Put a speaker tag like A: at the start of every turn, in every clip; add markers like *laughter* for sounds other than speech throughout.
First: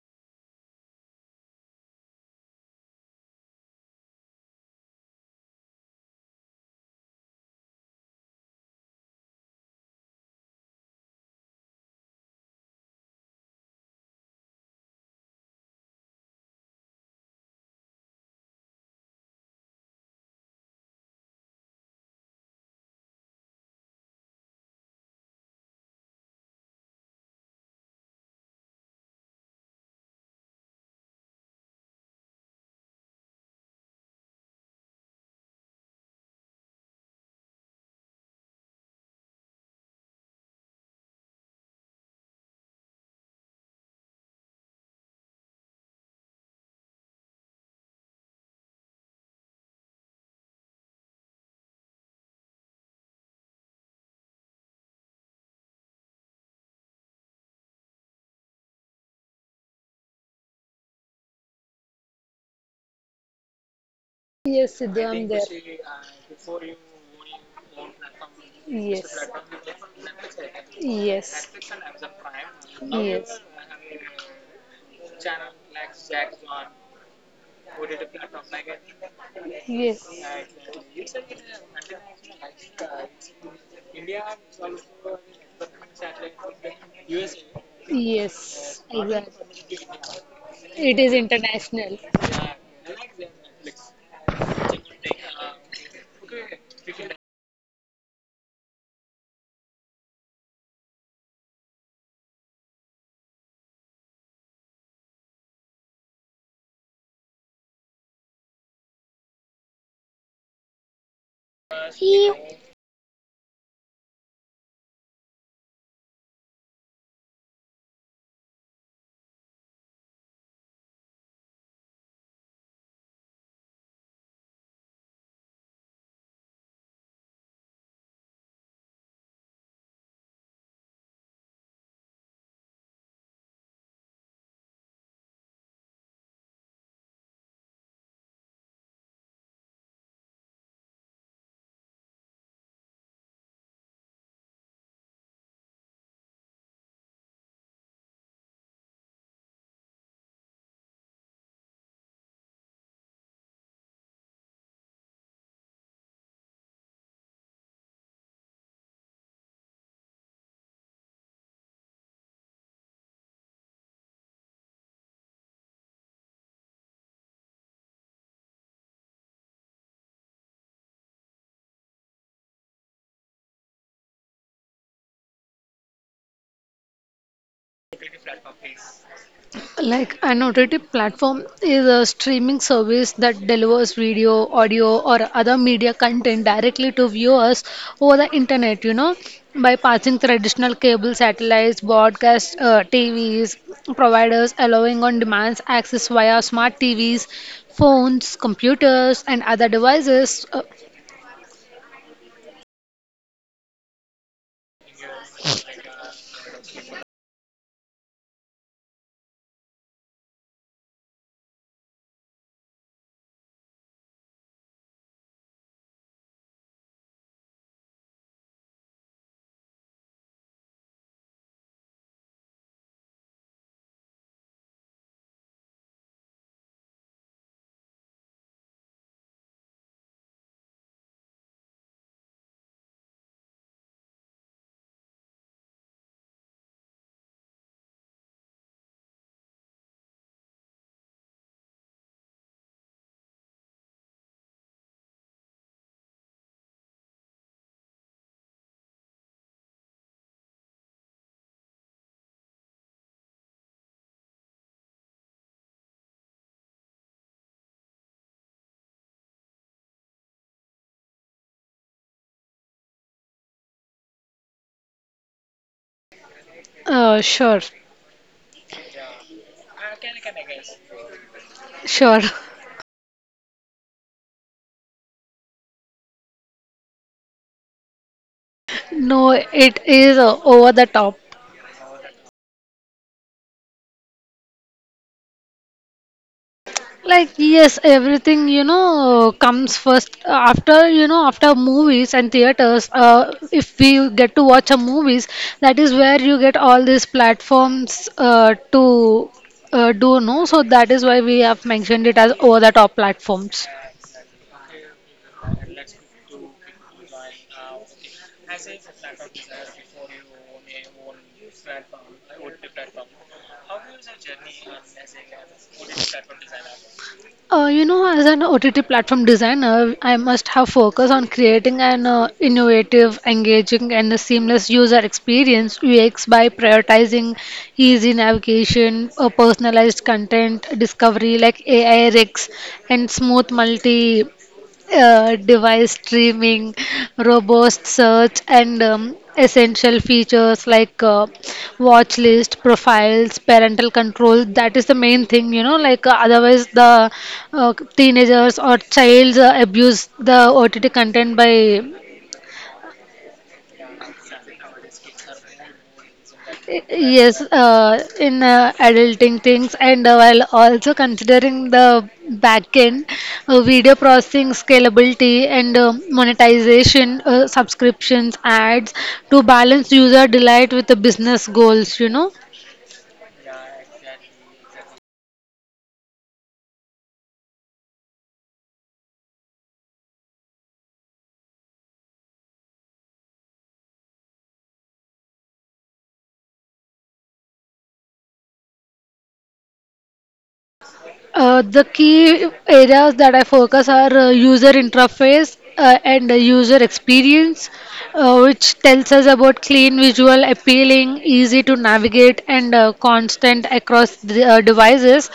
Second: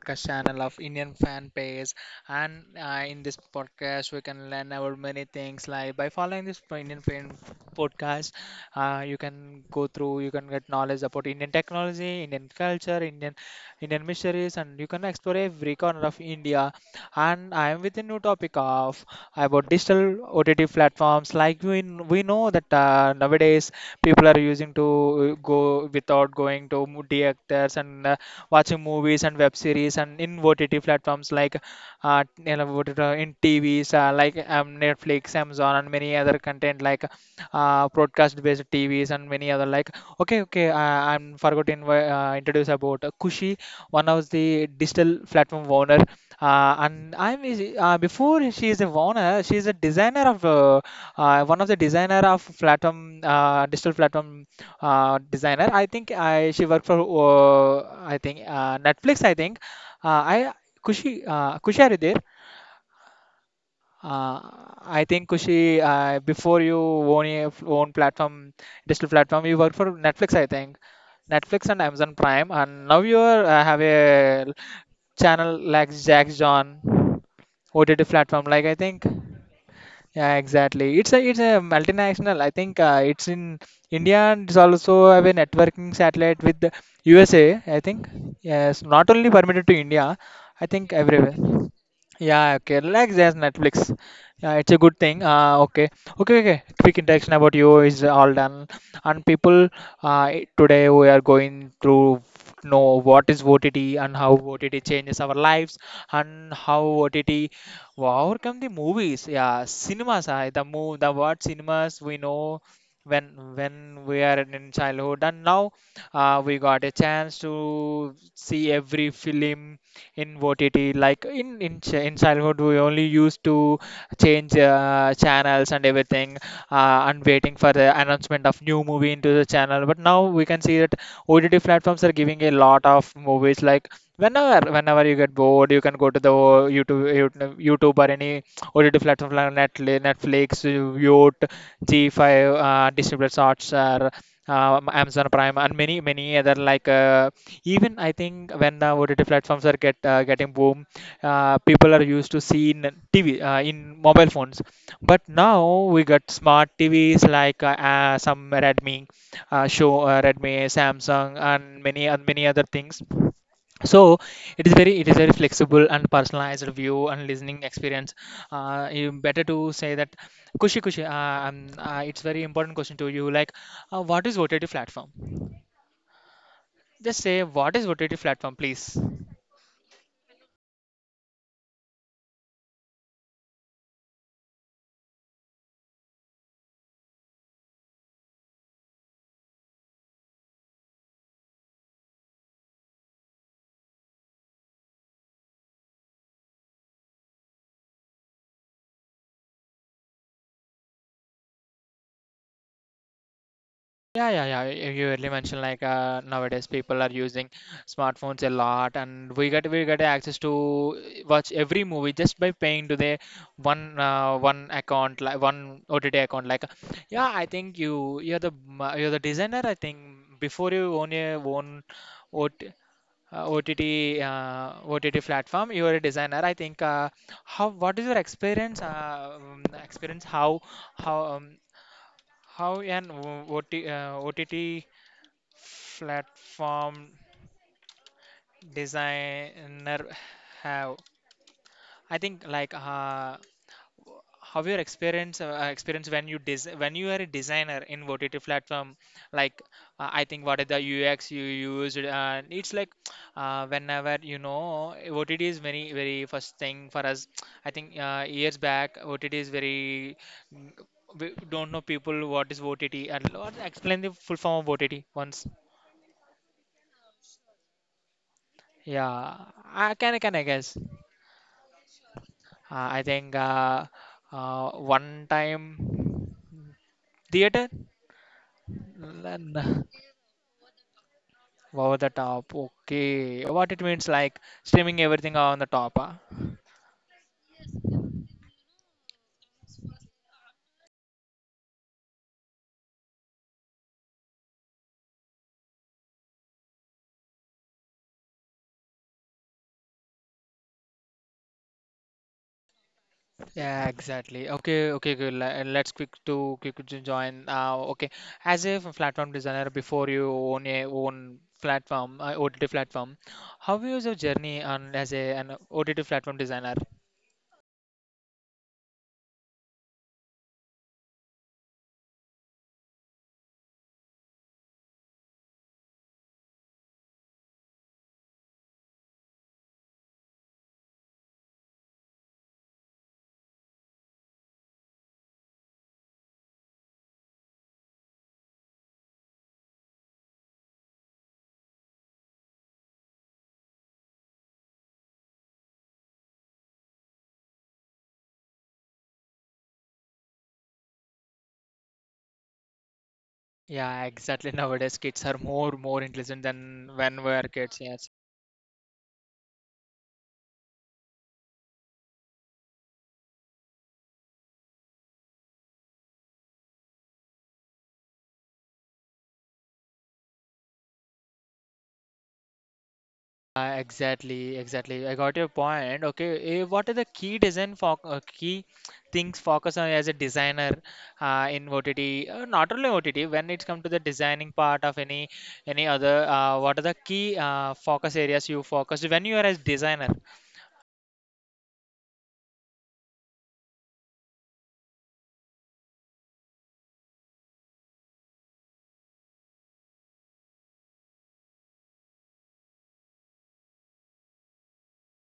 A: podcast channel of Indian Fan Page. And in this podcast, we can learn about many things, like by following this Indian Fan podcast. You can go through, you can get knowledge about Indian technology, Indian culture, Indian mysteries, and you can explore every corner of India. And I am with a new topic of about digital OTT platforms. Like we know that nowadays people are using to go without going to theaters and watching movies and web series and in OTT platforms, like in TVs like Netflix, Amazon, and many other content like broadcast-based TVs and many other like. Okay, okay, I'm forgotten introduce about Kushi, one of the digital platform owner. Before she is a owner, she is a designer of one of the designer of platform digital platform designer. I think I she worked for I think Netflix. I think I Kushi, Kushi, are you there? Uh,
B: Yes, Siddhu,
A: I
B: I'm
A: think
B: there.
A: Kushi, before you own your own platform, digital
B: Yes,
A: platform, you worked for Netflix, I think.
B: yes,
A: Netflix and Amazon Prime, and now you
B: yes,
A: are, have a channel like Jack John OTT platform. Like, I think.
B: yes,
A: Yeah, exactly. It's a multinational. I think it's in India and it's also have a networking satellite with the USA. I think
B: yes,
A: yes, not only
B: exactly.
A: permitted to India. I think
B: It is
A: everywhere.
B: international.
A: Yeah, okay. Like there's Netflix. Yeah, it's a good thing. Okay, okay. Quick interaction about you is all done. And people, uh, today we are going through know what is OTT and how OTT changes our lives and how OTT. Wow, how come the movies? Yeah, cinemas. I the move the word cinemas, we know when we are in childhood, and now we got a chance to see every film in OTT. Like, in in childhood, we only used to change channels and everything, and waiting for the announcement of new movie into the channel. But now we can see that OTT platforms are giving a lot of movies like. Whenever you get bored, you can go to the YouTube, YouTube, or any OTT platform like Netflix, Netflix, G5, Disney Plus Hotstar, or Amazon Prime, and many other like. Even I think when the OTT platforms are getting boom, people are used to seeing TV in mobile phones, but now we got smart TVs like some Redmi, show Redmi, Samsung, and many other things. So it is very flexible and personalized view and listening experience. You better to say that. Kushi, it's very important question to you, like what is OTT platform, just say what is OTT platform, please.
B: Like an OTT platform is a streaming service that delivers video, audio, or other media content directly to viewers over the internet, by passing traditional cable, satellites, broadcast TVs, providers allowing on demand access via smart TVs, phones, computers, and other devices.
A: Yeah, yeah. You earlier mentioned like nowadays people are using smartphones a lot, and we get access to watch every movie just by paying to the one account, like one OTT account. Like, yeah, I think you're the designer. I think before you own your own OT, uh, OTT uh, OTT platform, you're a designer. I think how what is your experience how how um, how an OTT platform designer have? I think like how your experience when you when you are a designer in OTT platform, like I think what are the UX you used? It's like whenever you know OTT is very first thing for us. I think years back OTT is very, we don't know people what is OTT and what- explain the full form of OTT once.
B: Uh, sure,
A: Yeah, I can I guess.
B: sure. *laughs*
A: I think one time theater,
B: No,
A: then
B: it is over the top.
A: over the top. Okay, what it means like streaming everything on the top. Huh?
B: Like yes, everything comes first after after movies and theaters. If we get to watch a movies, that is where you get all these platforms to do know. So that is why we have mentioned it as over the top platforms.
A: Yeah, exactly. Okay, okay, good. Let's quick to quick to join. Okay, as a platform designer, before you own a own platform, OTT platform, how was your journey on as a an OTT platform designer?
B: You know, as an OTT platform designer, I must have focus on creating an innovative, engaging, and a seamless user experience (UX) by prioritizing easy navigation, personalized content discovery like AI rigs, and smooth multi device streaming, robust search, and essential features like watch list profiles parental control. That is the main thing, you know, like otherwise the teenagers or childs abuse the OTT content by
A: Yeah, exactly. Nowadays, kids are more intelligent than when we
B: yes
A: were kids. Yes.
B: in adulting things, and while also considering the backend video processing scalability and monetization, subscriptions, ads, to balance user delight with the business goals,
A: Exactly. I got your point. Okay, what are the key design for key things focus on as a designer in OTT? Not only OTT, when it comes to the designing part of any other, what are the key focus areas you focus when you are as designer?
B: The key areas that I focus are user interface and user experience, which tells us about clean visual, appealing, easy to navigate, and constant across the, devices.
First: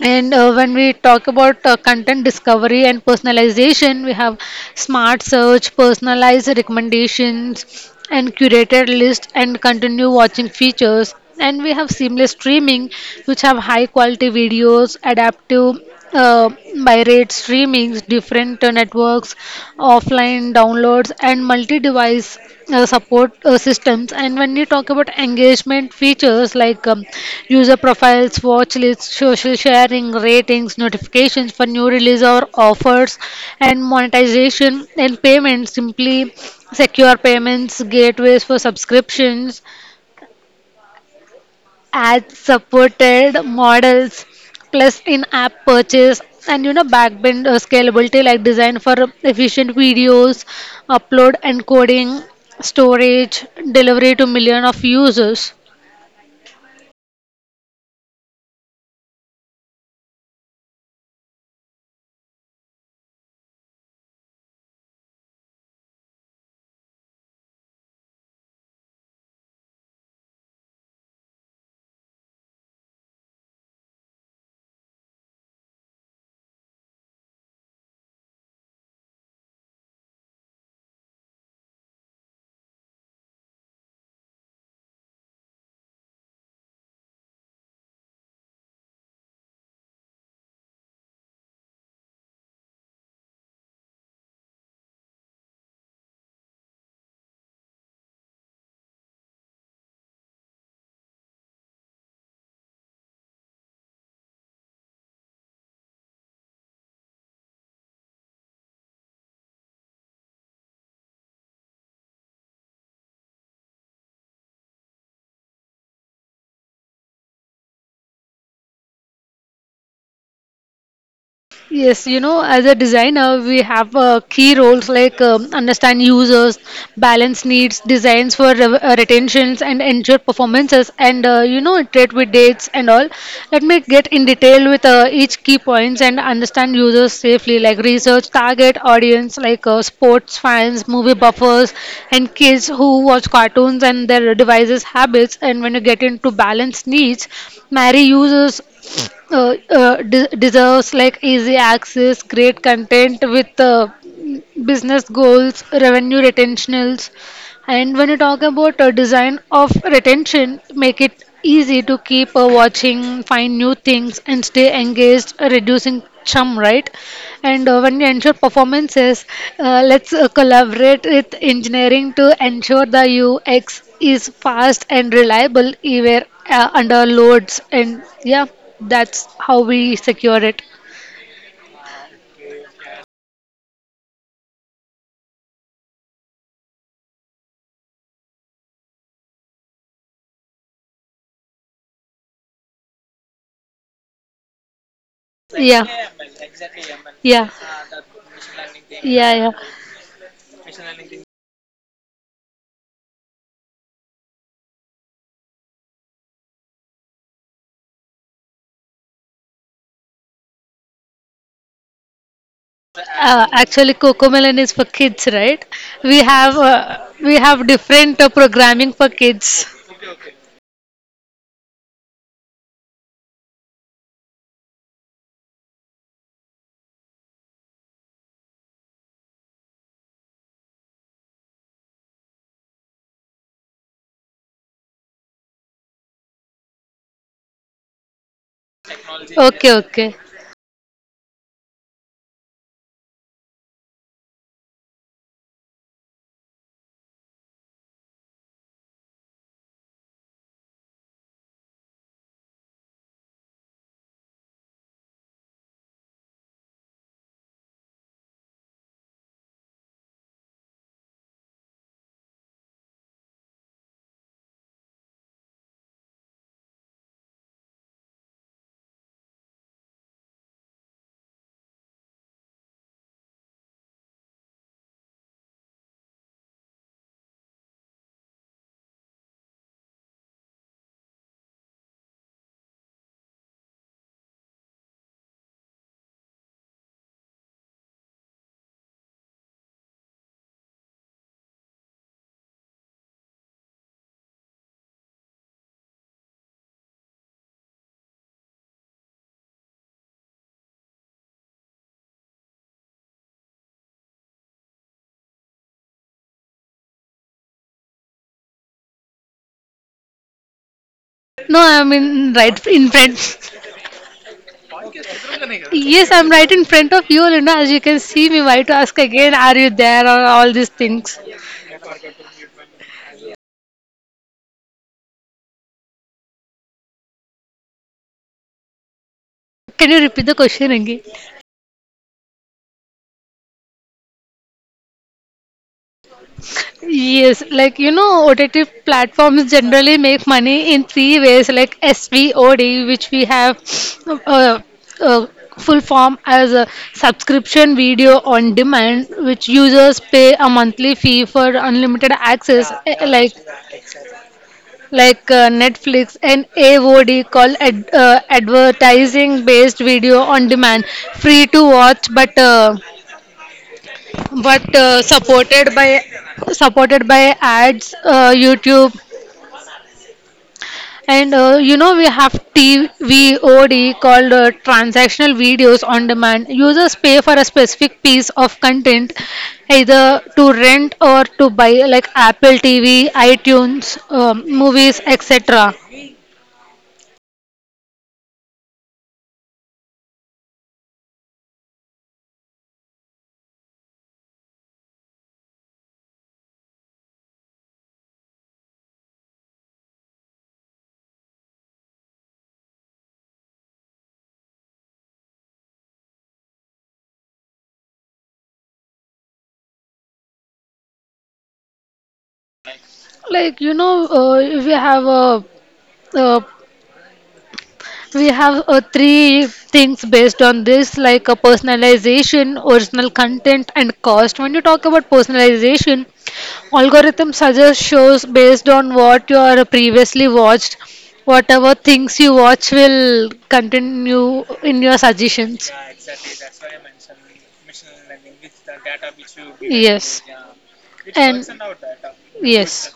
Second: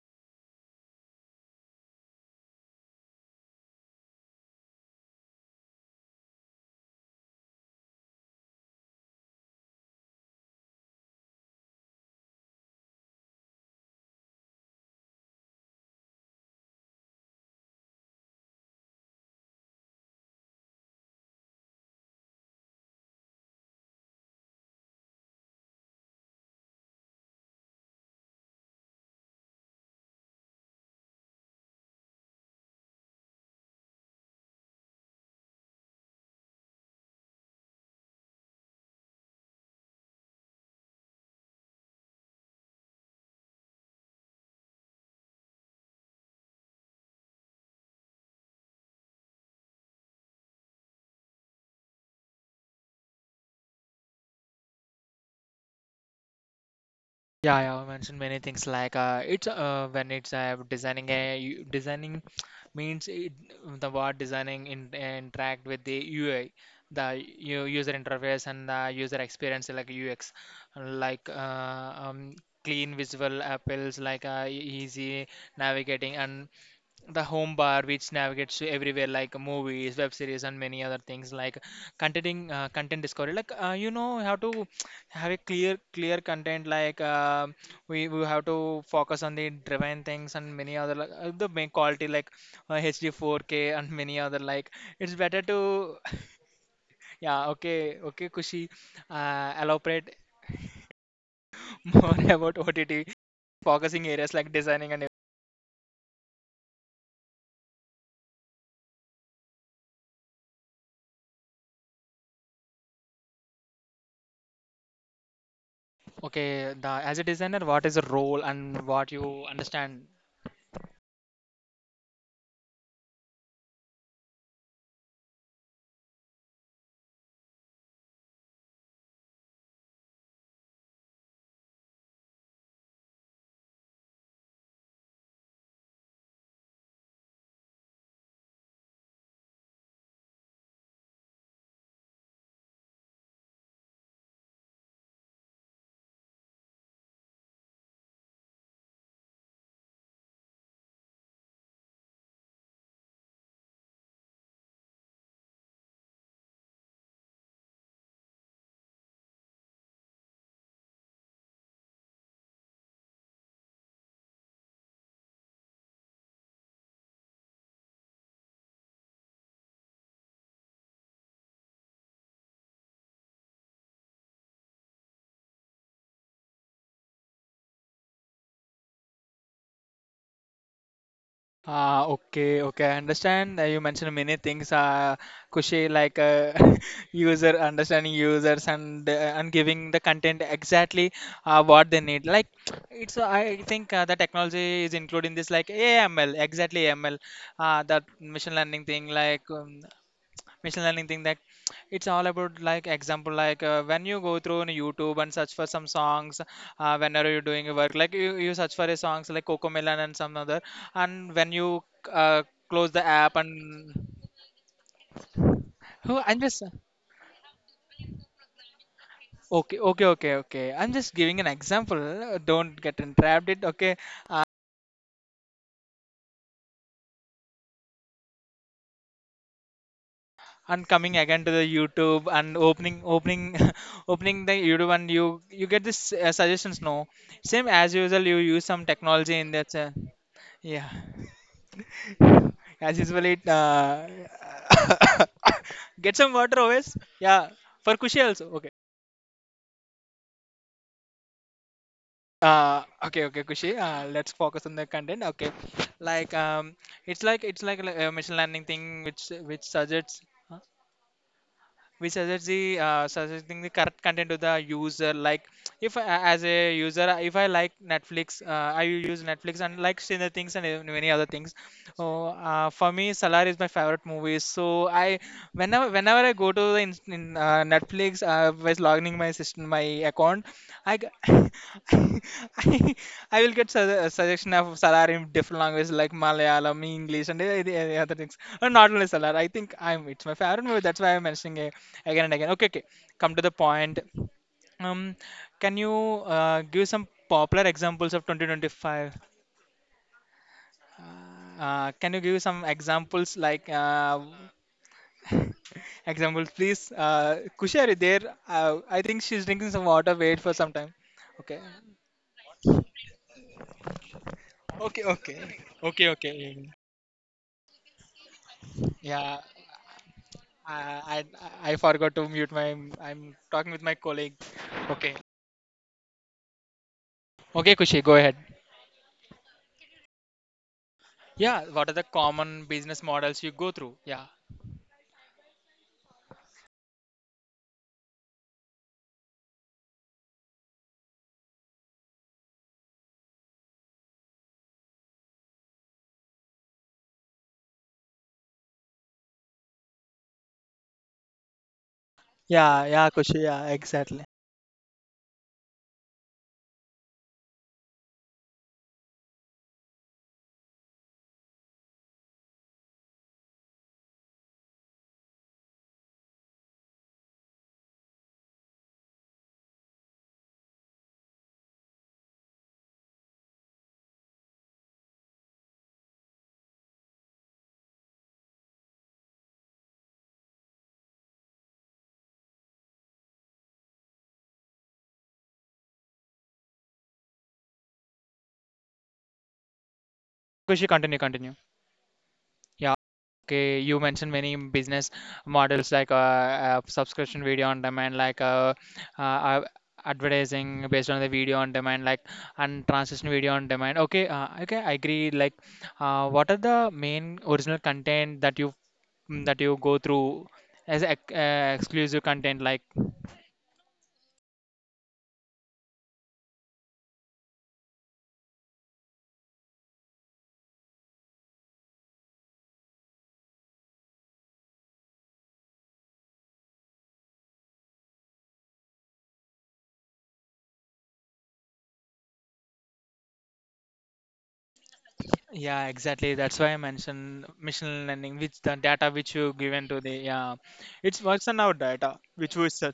B: And when we talk about content discovery and personalization, we have smart search, personalized recommendations, and curated list and continue watching features. And we have seamless streaming, which have high quality videos, adaptive uh, by rate streamings, different networks, offline downloads, and multi-device support systems. And when you talk about engagement features like user profiles, watch lists, social sharing, ratings, notifications for new release or offers, and monetization and payments, simply secure payments gateways for subscriptions, ad supported models plus in app purchase, and you know backbend scalability, like design for efficient videos, upload encoding, storage, delivery to million of users.
A: Yeah, I mentioned many things, like it's when it's designing a designing means it, the word designing in, interact with the UI, the user interface and the user experience like UX, like clean visual appeals, like easy navigating and the home bar which navigates to everywhere, like movies, web series, and many other things, like content discovery, like you know how to have a clear content, like we have to focus on the driven things and many other like, the main quality like HD 4K and many other like it's better to *laughs* yeah. Okay, okay, Kushi, elaborate *laughs* more about ott focusing areas like designing and. Okay, the, as a designer, what is the role and what you understand?
B: Yes, you know, as a designer, we have key roles like understand users, balance needs, designs for retentions, and ensure performances, and you know, iterate with dates and all. Let me get in detail with each key points and understand users safely, like research, target audience, like sports fans, movie buffers, and kids who watch cartoons and their devices habits. And when you get into balance needs, marry users deserves like easy access, great content with business goals, revenue retentionals, and when you talk about a design of retention, make it easy to keep watching, find new things, and stay engaged, reducing chum, right? And when you ensure performances, let's collaborate with engineering to ensure the UX is fast and reliable even under loads. And yeah, that's how we secure it.
A: Ah, okay, okay. I understand. You mentioned many things, Kushi, like *laughs* user understanding users and giving the content exactly what they need. Like it's, I think the technology is including this, like
B: Yeah,
A: AML,
B: yeah,
A: that machine learning
B: yeah,
A: thing, like
B: yeah.
A: machine learning thing that it's all about, like example like when you go through on youtube and search for some songs, whenever you're doing your work, like you search for a songs like coco melon and some other. And when you uh, close the app
B: Actually,
A: and
B: Cocomelon is for kids, right?
A: who
B: We
A: I'm
B: have
A: just
B: uh, we have different programming for kids.
A: okay, I'm just giving an example. Don't get entrapped it. Okay, uh, and coming again to the youtube and opening opening *laughs* opening the youtube, and you get this suggestions, no? Same as usual, you use some technology in
B: Okay,
A: that
B: okay.
A: yeah. As usual, it *coughs* get some water always. Yeah, for Kushi also. Okay. Okay, okay, Kushi. Let's focus on the content. Okay, like it's like it's like a machine learning thing which suggests huh? Which suggests the suggesting the correct content to the user. Like if I, as a user, if I like Netflix, I use Netflix and like similar things and many other things. Oh, for me, Salar is my favorite movie. So I, whenever I go to the Netflix, was logging my system, my account, I, g- *laughs* I, I will get su a suggestion of Salar in different languages, like Malayalam, English, and the other things. Not only Salar, I think I'm it's my favorite movie. That's why I'm mentioning it again and again. Okay, okay. Come to the point. Um, can you give some popular examples of 2025? Can you give some examples like *laughs* examples, please? Kushar is there. I think she's drinking some water. Wait for some time.
B: No,
A: Okay.
B: I'm in right in front.
A: Okay,
B: Yes,
A: okay,
B: I'm
A: okay.
B: right in front of you. You, as you can see me, why to ask again?
A: yeah.
B: Are you there or all these things?
A: I, I forgot to mute my. I'm talking with my colleague. Okay. Okay, Kushi, go ahead.
B: Can you repeat the question again?
A: Yeah, what are the common business models you go through? Yeah.
B: Yes, like you know, OTT platforms generally make money in three ways, like SVOD, which we have uh, uh, full form as a subscription video on demand, which users pay a monthly fee for unlimited access,
A: Yeah.
B: eh,
A: Yeah,
B: like
A: Kushi. Yeah, exactly.
B: like Netflix, and AVOD called advertising based video on demand, free to watch, but supported by ads, YouTube, and you know we have TVOD called transactional videos on demand. Users pay for a specific piece of content either to rent or to buy, like Apple TV, iTunes, movies, etc.
A: Kushi, continue. Continue. Yeah, okay. You mentioned many business models, like subscription video on demand, like uh, uh, advertising based on the video on demand, like, and transition video on demand. Okay, okay, I agree. Like, what are the main original content that you that you go through as exclusive content? Like,
B: Like you know, we have a uh, we have three things based on this, like a personalization, original content, and cost. When you talk about personalization, algorithm suggests shows based on what you are previously watched. Whatever things you watch will continue in your suggestions.
A: yeah, exactly. That's why I mentioned machine learning, which the data which you given to the
B: Yes.
A: yeah, it
B: And
A: works on our data which was.
B: yes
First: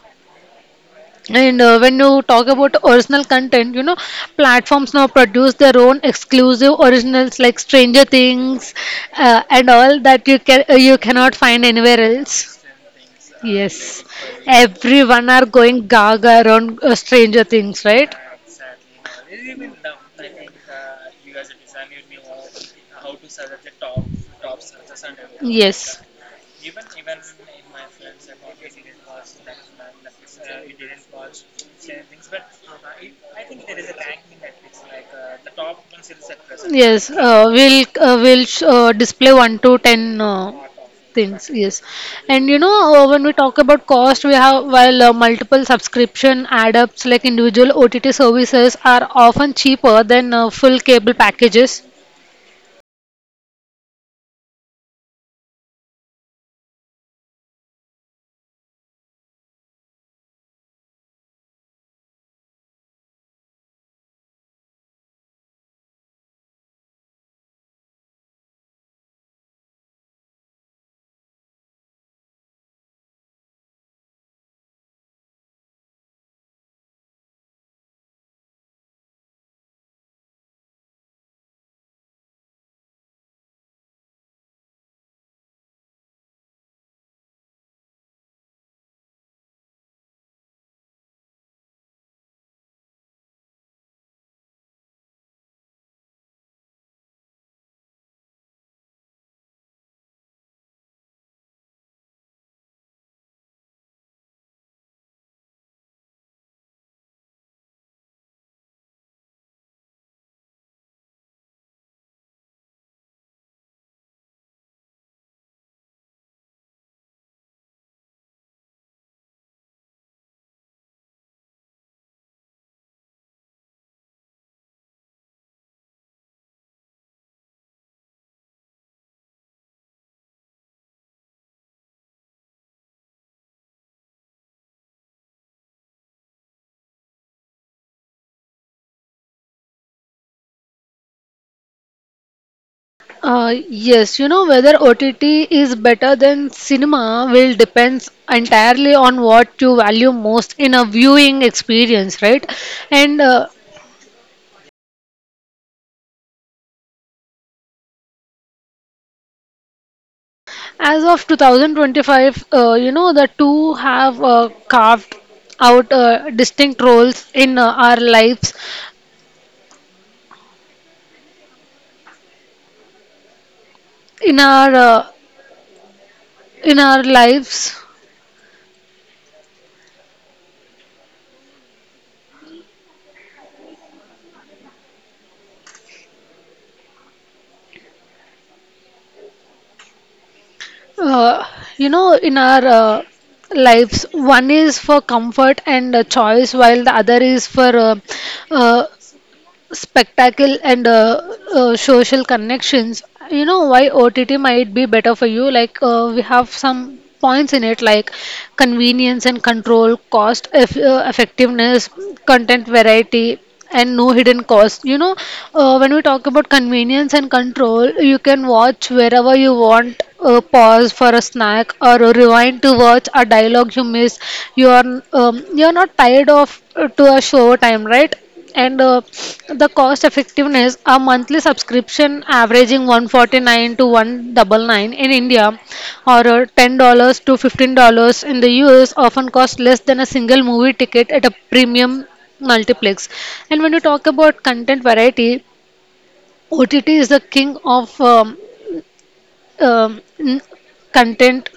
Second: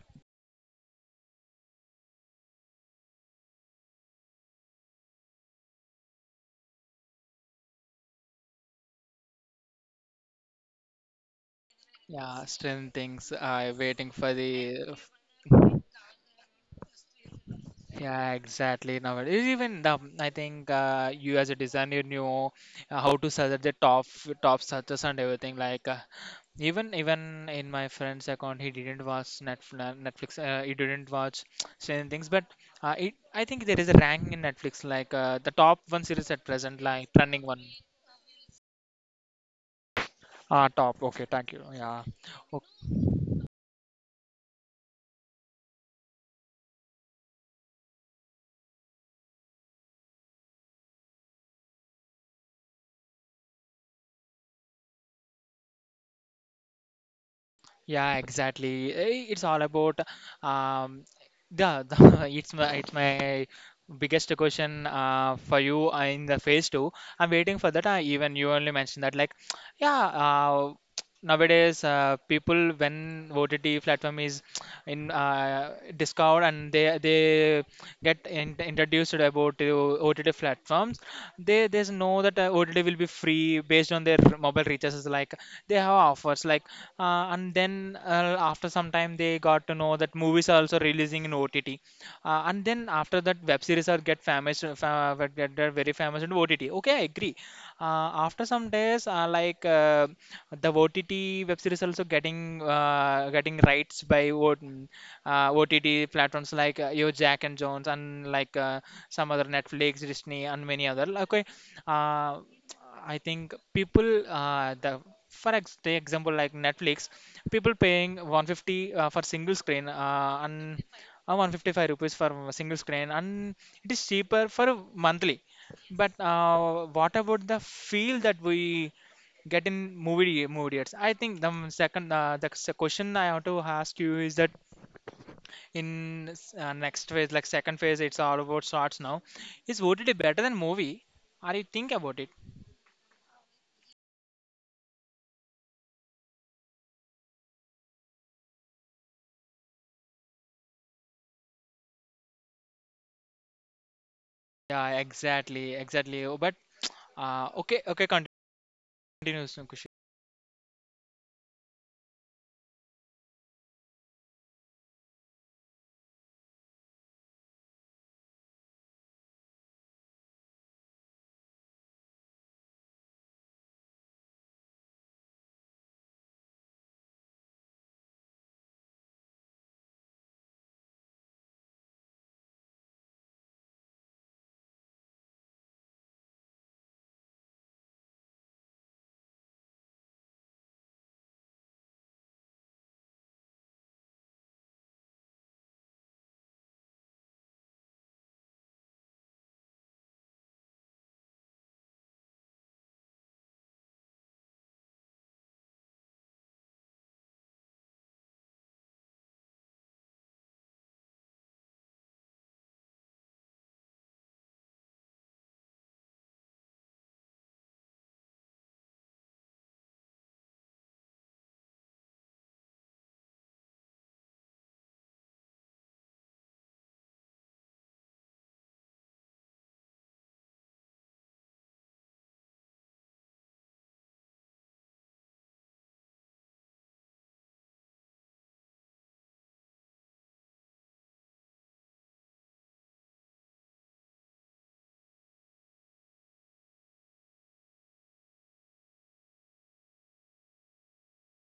B: when you talk about original content, you know, platforms now produce their own exclusive originals like Stranger Things and all, that you can you cannot find anywhere
A: Yeah,
B: else.
A: strange things. I
B: Yes,
A: waiting for the.
B: everyone are going gaga around Stranger Things, right?
A: Yeah, exactly. Now even the I think you as a designer knew how to select the top searches and everything. Like
B: Yes.
A: even in my friend's account, he didn't watch Netflix. He didn't watch strange things. But I think there is a ranking in Netflix. Like the top one series at present, like
B: Yes,
A: trending one.
B: we'll display one to ten
A: Ah, top. Okay,
B: things.
A: thank you.
B: Yes,
A: Yeah.
B: and you know when we talk about cost, we have while multiple subscription add-ups, like individual OTT services are often cheaper than full cable packages.
A: Yeah, exactly. It's all about um, the *laughs* it's my biggest question for you in the phase two. I'm waiting for that. Even you only mentioned that, like, *tsk* yeah. Nowadays, people when OTT platform is in Discord and they get in, introduced about the OTT platforms, they know that OTT will be free based on their mobile reaches, like they have offers, like and then after some time they got to know that movies are also releasing in OTT, and then after that web series are get famous, get very famous in OTT. Okay, I agree. After some days, the OTT web series also getting getting rights by o OTT platforms like Yo Jack and Jones, and like some other Netflix, Disney, and many other. Okay, uh, I think people the for ex take example like Netflix, people paying 150 for single screen and 155 rupees for a single screen, and it is cheaper for a monthly, but what about the feel that we get in movie theaters? I think the second the question I have to ask you is that in next phase, like second phase, it's all about shorts now. Is OTT better than movie? Are you think about it?
B: Yes, you know whether OTT is better than cinema will depends entirely on what you value most in a viewing experience, right? And
A: Yeah, exactly, exactly. Oh, but okay, okay, continue, Kushi.
B: As of 2025, you know, the two have carved out distinct roles in our lives, in our uh, in our lives, uh, you know, in our lives. One is for comfort and choice, while the other is for uh, spectacle and social connections, you know. Why OTT might be better for you? Like we have some points in it, like convenience and control, effectiveness, content variety, and no hidden cost, you know. When we talk about convenience and control, you can watch wherever you want, pause for a snack or rewind to watch a dialogue you miss. you are you are not tired of to a show time, right? And the cost effectiveness, a monthly subscription averaging 149 to 199 in India, or $10 to $15 in the US, often cost less than a single movie ticket at a premium multiplex. And when you talk about content variety, OTT is the king of um, n- content.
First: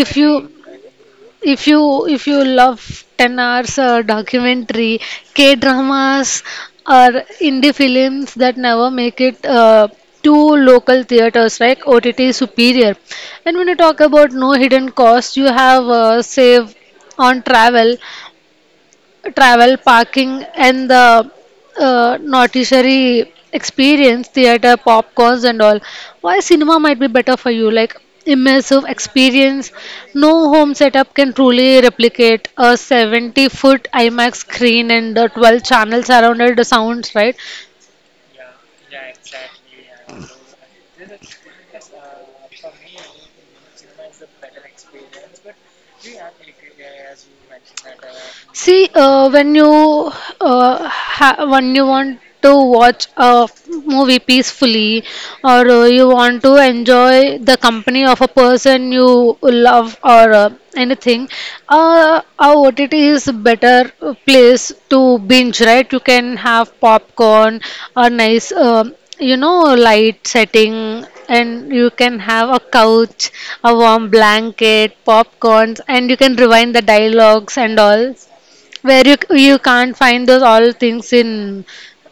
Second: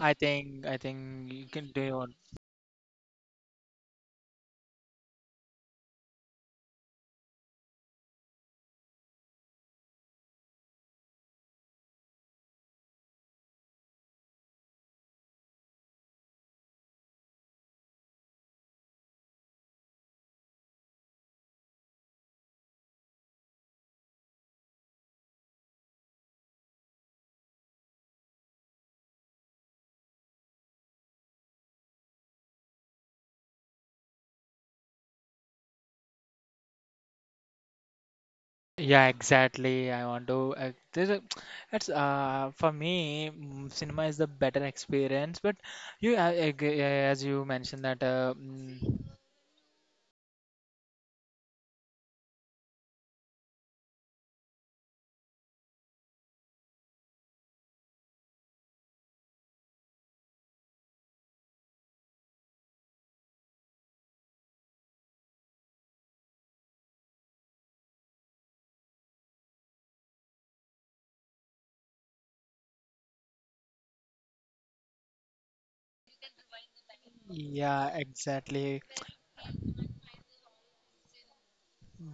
B: if you
A: I think you can do.
B: if you love 10 hours documentary, K dramas, or indie films that never make it to local theaters, like OTT superior. And when you talk about no hidden cost, you have save on travel, parking, and the noticiary experience, theater, popcorns, and all. Why cinema might be better for you? Like immersive experience, no home setup can truly replicate a 70-foot IMAX screen and the 12 channels around it, the sounds, right?
A: Yeah, exactly. I want to. There's a, *tsk* it's for me, cinema is the better experience. But you, as you mentioned that,
B: See, uh, when you uh, ha when you want to watch a movie peacefully, or you want to enjoy the company of a person you love, or anything, a OTT is a better place to binge. Right? You can have popcorn, a nice you know light setting. And you can have a couch, a warm blanket, popcorns, and you can rewind the dialogues and
A: yeah,
B: all,
A: exactly,
B: where you can't find those all things in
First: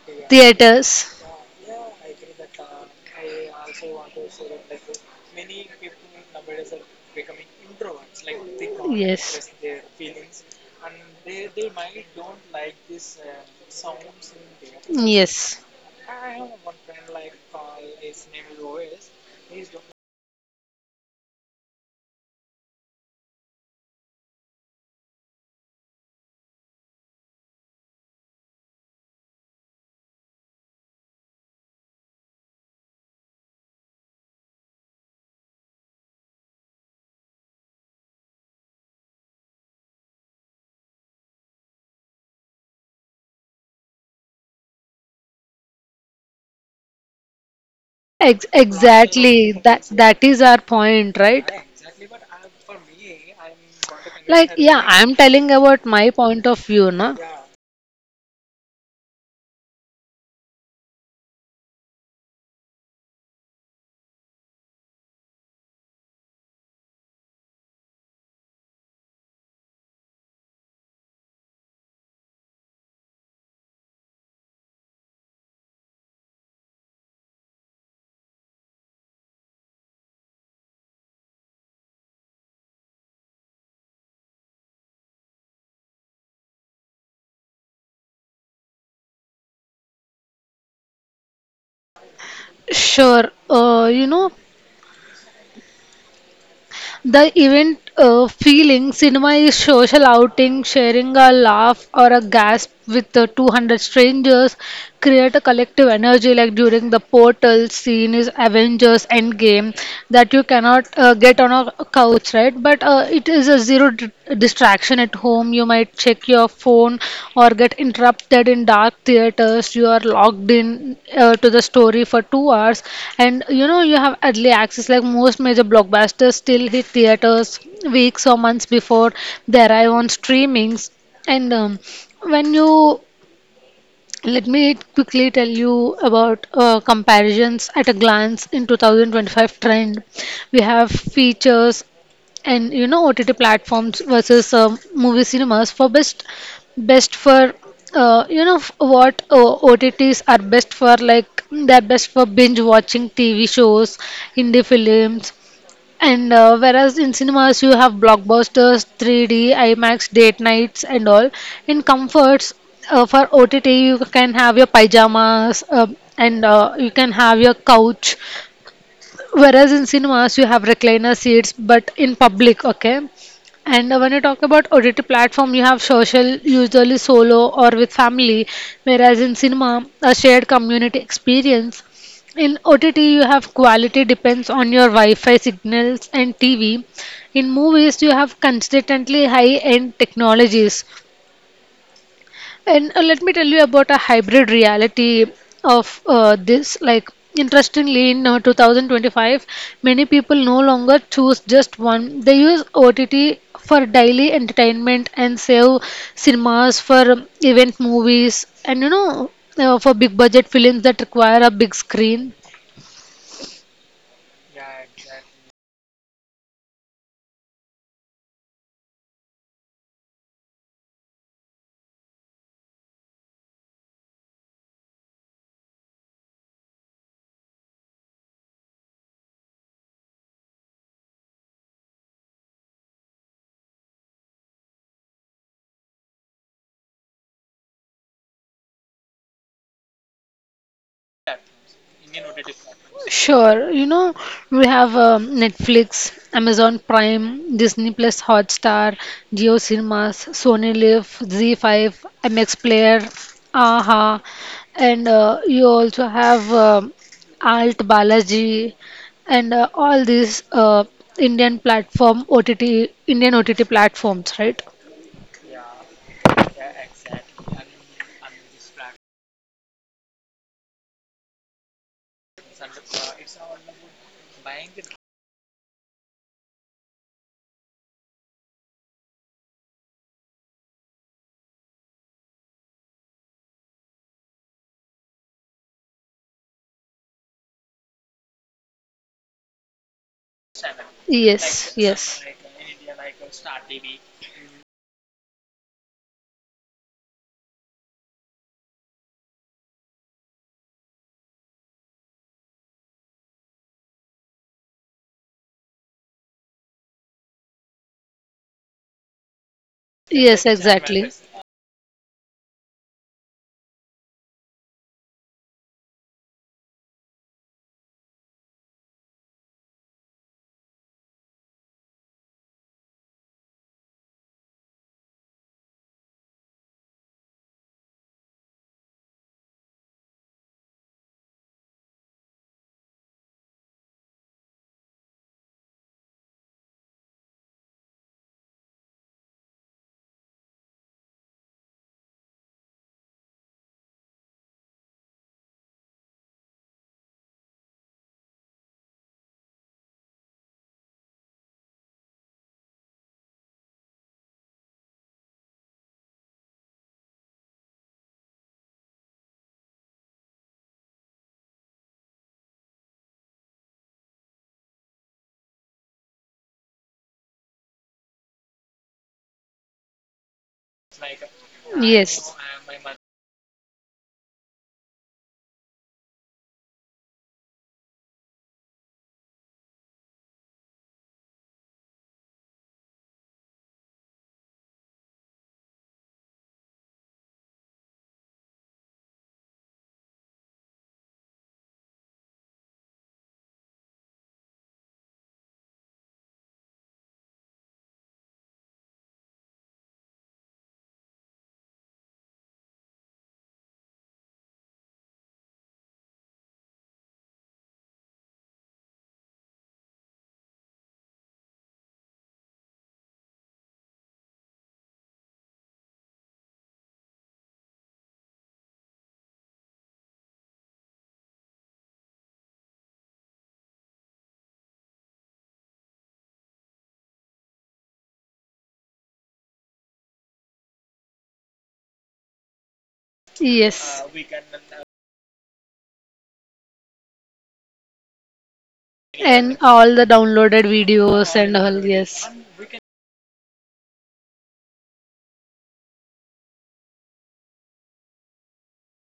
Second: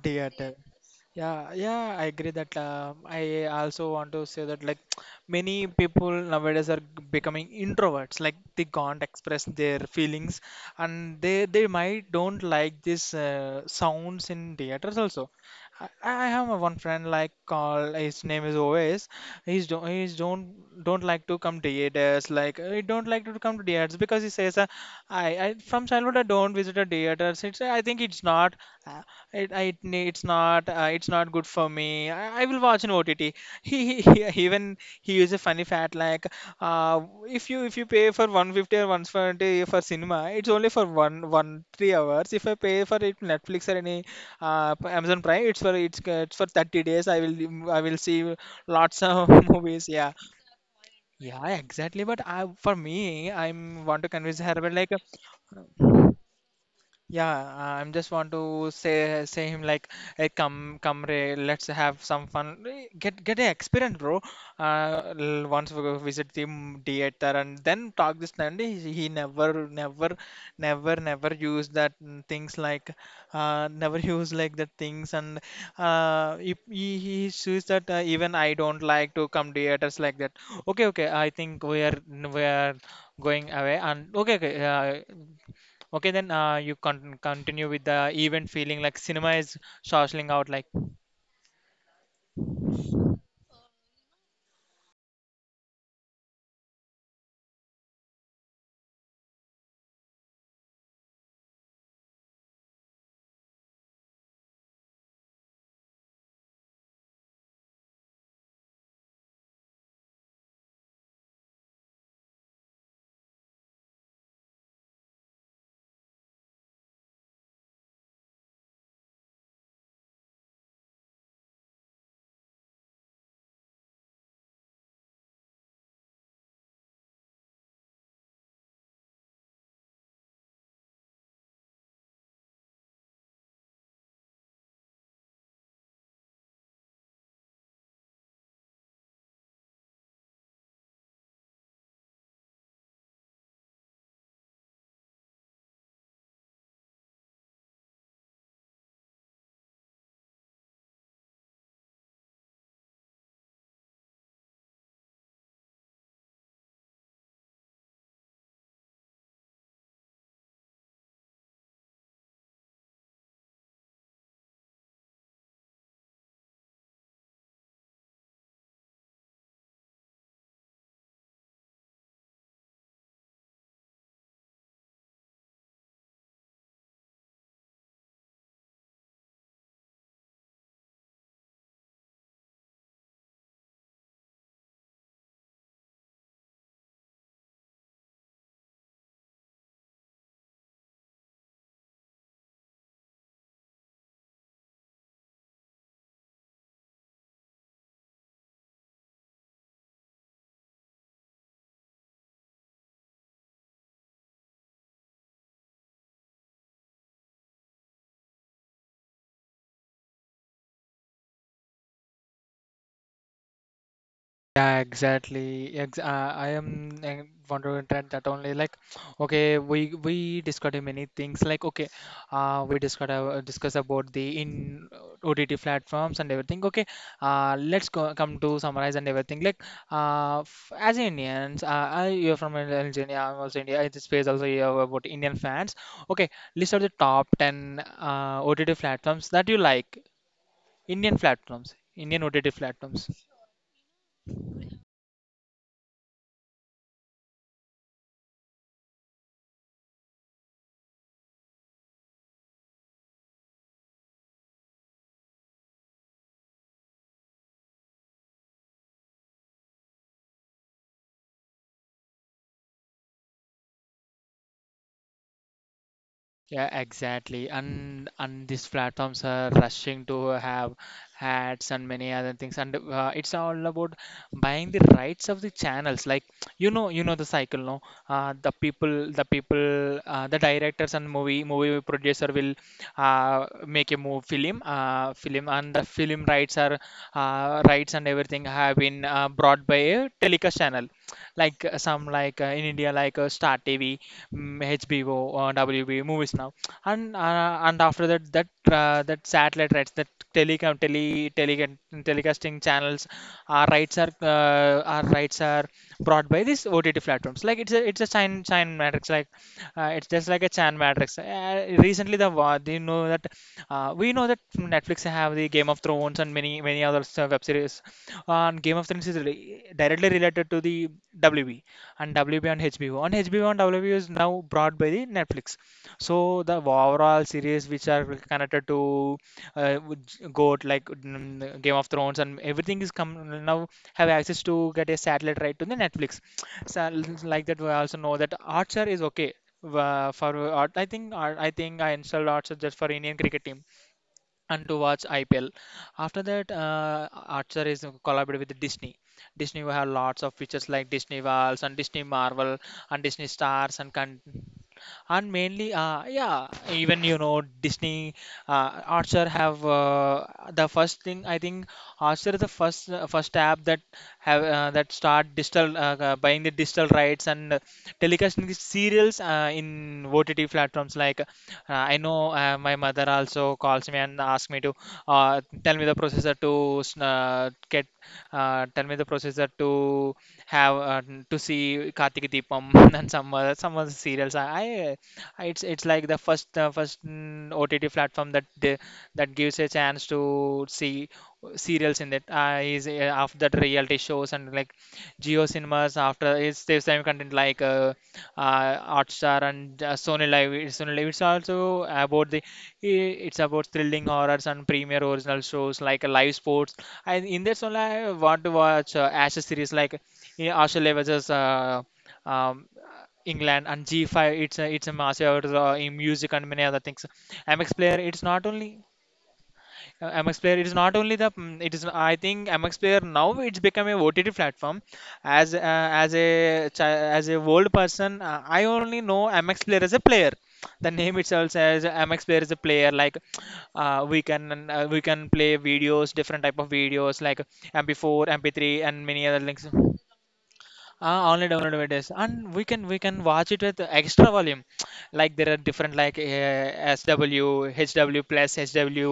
A: theater.
B: theaters.
A: Yeah, yeah, I agree that. I also want to say that, like, *tsk* many people nowadays are becoming introverts. Like, they can't express
B: Yes.
A: their feelings, and they might don't like this sounds in theaters also.
B: Yes.
A: I have a one friend, like call his name is Ovis. He's don't like to come to theaters. Like, he don't like to come to theaters because he says, I from childhood I don't visit a theaters. It's I think it's not uh, it's not it's not good for me. I will watch in OTT. He even he used a funny fact, like uh, if you pay for 150 or 120 for cinema, it's only for 1 1 3 hours. If I pay for it Netflix or any Amazon Prime, it's for it's for 30 days. I will see
B: Ex-
A: lots of *laughs*
B: exactly. That
A: movies. Yeah.
B: that is our point,
A: Yeah,
B: right?
A: exactly. But I, for me, I'm want to convince
B: Like
A: her about,
B: yeah,
A: like,
B: I'm telling about my point of view, na.
A: yeah, I'm just want to say him, like, hey, come come re let's have some fun. Get an experience, bro. Once we go visit the theater and then talk this, and he never use that things, like never *laughs* use like the things, and if he, he says that even I don't like to come theaters like that. Okay, okay, I think we are going away, and okay, okay, uh, okay, then you con continue with the event feeling, like, cinema is shortling out like.
B: Sure. You know, the event feeling, cinema is social outing, sharing a laugh or a gasp with 200 strangers, create a collective energy like during the portal scene is Avengers Endgame, that you cannot get on a couch, right? But it is a zero distraction connection at home. You might check your phone or get interrupted. In dark theaters, you are logged in to the story for 2 hours, and you know you have early access. Like most major blockbusters still hit theaters weeks or months before they arrive on streamings. And when you Let me quickly tell you about comparisons at a glance in 2025 trend. We have features, and you know OTT platforms versus movie cinemas. For best for, you know f- what OTTs are best for, like they're best for binge watching TV shows, indie films, and whereas in cinemas you have blockbusters, 3D, IMAX, date nights, and all. In comforts, for OTT you can have your pajamas and you can have your couch, whereas in cinemas you have recliner seats but in public, okay. And when you talk about OTT platform, you have social, usually solo or with family, whereas in cinema, a shared community experience. In OTT you have quality depends on your Wi-Fi signals and TV. In movies you have consistently high end technologies. And let me tell you about a hybrid reality of this. Like, interestingly, in 2025, many people no longer choose just one. They use OTT for daily entertainment and save cinemas for event movies and, you know, for big budget films that require a big screen.
A: Yeah, exactly. Ex I am want to that, that only, like, okay, we discussed many things. Like, okay, we discuss about the in OTT platforms and everything. Okay, let's go, come to summarize and everything. Like, f as Indians, I you're from Nigeria. I'm also India. In this space also you have about Indian fans. Okay, list out the top ten OTT platforms that you like. Indian platforms, Indian OTT platforms.
B: Sure, you know, we have Netflix, Amazon Prime, Disney Plus Hotstar, Geo Cinemas, Sony Live, Z5, MX Player, Aha, and you also have Alt Balaji, and all these Indian platform OTT, Indian OTT platforms, right?
A: Yeah, exactly. And these platforms are rushing to have ads and many other things. And it's all about buying the rights of the channels. Like, you know the cycle, no? The people, the directors and movie producer will make a move film, and the film rights and everything have been brought by a telecast channel like
B: Yes,
A: some
B: yes,
A: like in India like Star TV, HBO, WB movies now, and after that that satellite rights that telecom tele, tele telecasting channels our rights are brought by these OTT platforms, like it's a sign matrix, like it's just like
B: yes,
A: a chan
B: exactly.
A: matrix. Recently they know that we know that Netflix have the Game of Thrones and many many other websites series, and Game of Thrones is directly related to the WB, and WB on HBO. On HBO and WB is now brought by the Netflix. So the overall series which are connected to with GOAT, like Game of Thrones and everything, is come now, have access to get a satellite right to the Netflix. So like that, we also know that Archer is okay for art. I think art, I think I installed Archer just for Indian cricket team and to watch IPL. After that, Archer is collaborated with Disney. Disney will have lots of features like Disney Worlds and Disney Marvel and Disney Stars and and mainly, yeah, even you know Disney, Archer have the first thing I think Archer is the first app that have that start digital buying the digital rights and telecasting the serials in OTT platforms, like I know know,
B: Yes,
A: uh, my mother also calls me and asks me to tell me the processor to get, tell me the processor to have to see Kartik Deepam *laughs* and some other serials. I it's like the first OTT platform that they, that gives a chance to see serials in it. Is after that reality shows and like Geo Cinemas, after it's the same content, like Hotstar and Sony Live. It's Sony Live. It's also about the it's about thrilling horrors and premier original shows, like live sports. And in that only I want to watch Ashes series, like yeah, Australia versus um, England and G5. It's a massive in music and many other things. MX player. It's not only. MX Player, it is not only the it is, I think MX Player now it's become a OTT platform. As uh, as a chi- as a old person, I only know MX Player as a player. The name itself says MX Player is a player. Like
B: yes.
A: we can play videos, different type of videos, like MP4, MP3, and many other
B: And
A: links.
B: all the downloaded
A: Ah,
B: videos
A: only
B: and
A: downloaded
B: all,
A: videos,
B: yes.
A: and we can watch it with extra volume. *tsk* Like, there are different, like SW, HW plus, HW,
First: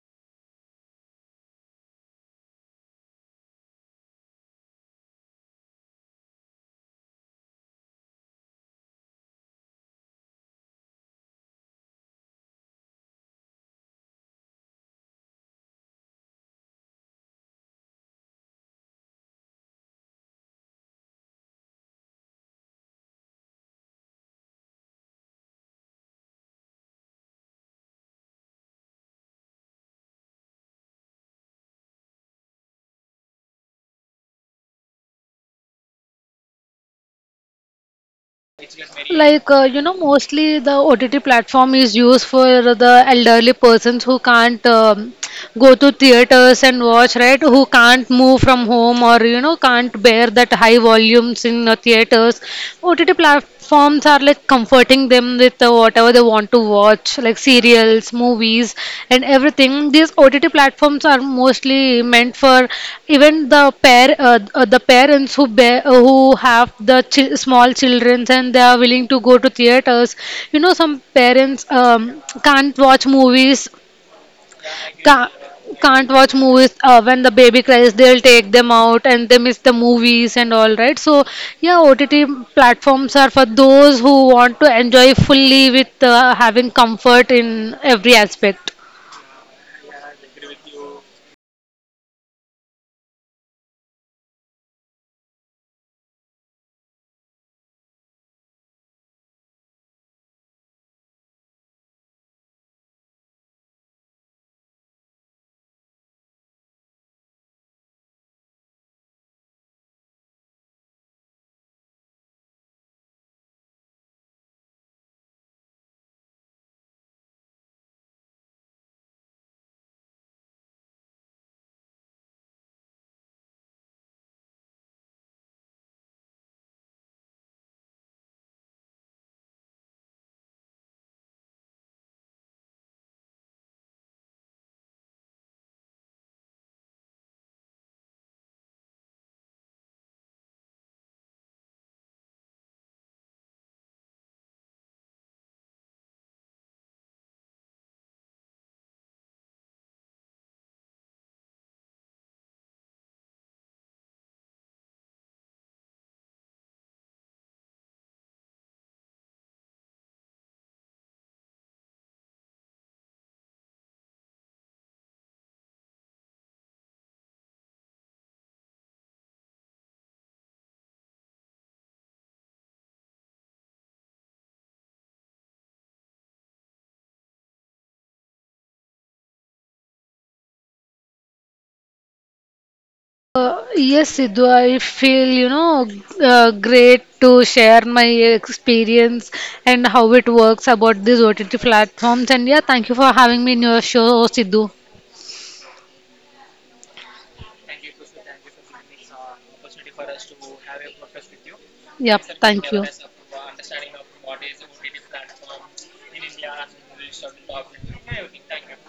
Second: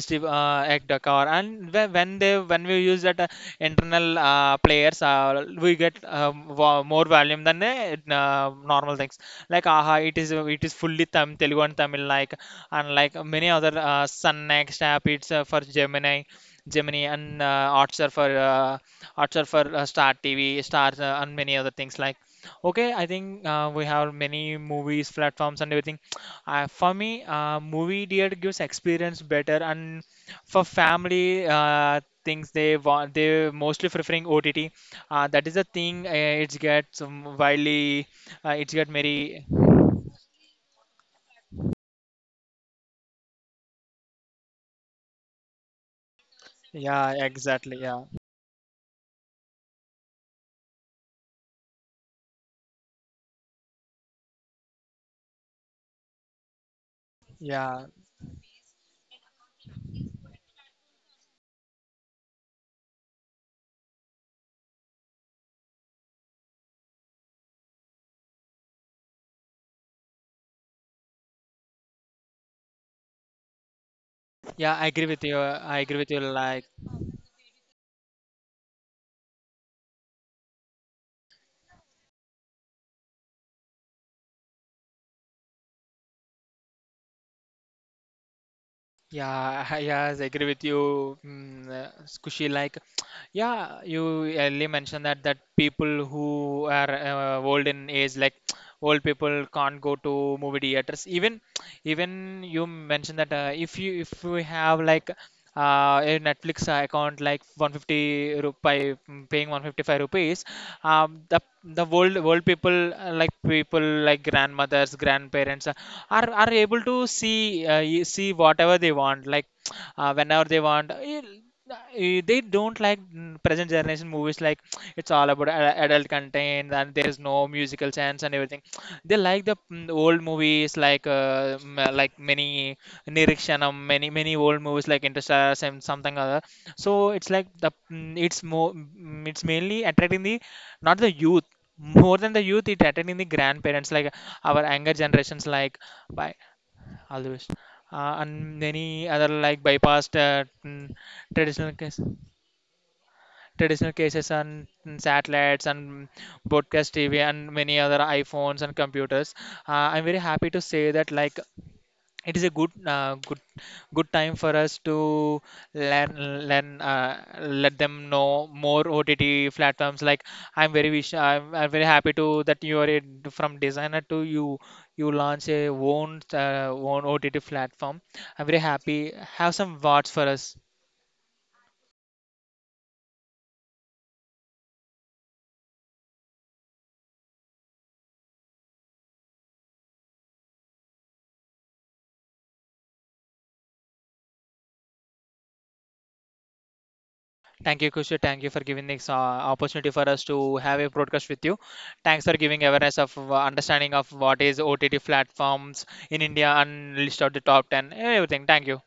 A: HD ectocore, and when they when we use that internal players, we get more volume than normal things. Like, aha, it is fully Tam Telugu and Tamil, like, and like many other Sun Next app, it's for Gemini. Gemini and arts for Star TV, Stars and many other things like. Okay, I think we have many movies platforms and everything. *tsk* For me, movie theater gives experience better, and for family things they want, they mostly preferring OTT. That is the thing. It gets widely, it get very.
B: Like you know, mostly the OTT platform is used for the elderly persons who can't go to theaters and watch,
A: Yeah,
B: right, who
A: exactly. Yeah,
B: can't move from home, or you know, can't bear that high volumes in theaters. OTT platforms are like comforting them with whatever they want to watch, like
A: yeah,
B: serials, movies, and everything. These OTT platforms are mostly meant for even the the parents who who have the small children and they are willing to go to theaters. You know, some parents can't watch movies
A: yeah. I agree with
B: can't,
A: you. I agree
B: can't
A: with you.
B: watch
A: Like.
B: movies when the baby cries. They'll take them out and they miss the movies and all, right? So yeah, OTT platforms are for those who want to enjoy fully with having comfort in every aspect.
A: Yeah, *laughs* yes, I agree with you, Kushi. Like, yeah, you earlier mentioned that that people who are old in age, like, *tsk* old people, can't go to movie theaters. Even, even you mentioned that if you have like a Netflix account, like 150 rupee, paying 155 rupees, the old people like people like grandmothers, grandparents are able to see see whatever they want, like *tsk* whenever they want. They don't like present generation movies, like *tsk* it's all about adult content and there's no musical sense and everything. *tsk* They like the old movies, like like many Nirikshanam, many many old movies like Interstellar and something other. So it's like it's more it's mainly attracting the not the youth, more than the youth it attracting the grandparents, like our younger generations, like by always. And many other like bypassed traditional case, traditional cases and satellites and broadcast TV and many other iPhones and computers. I'm very happy to say that, like, it is a good good time for us to let them know more OTT platforms. Like, I'm very happy to that you are a, from designer to you you launch a own OTT platform. I'm very happy. Have some words for us.
B: Yes, sidhu I feel, you know, great to share my experience and how it works about these OTT platforms. And yeah, thank you for having me in your show, sidhu
A: Thank you, Kushu. Thank you for giving this opportunity for us to have a broadcast with you.
B: yep,
A: Thanks for giving
B: thank you.
A: awareness of understanding of what is OTT platforms in India, and list out the top 10, everything. Thank you.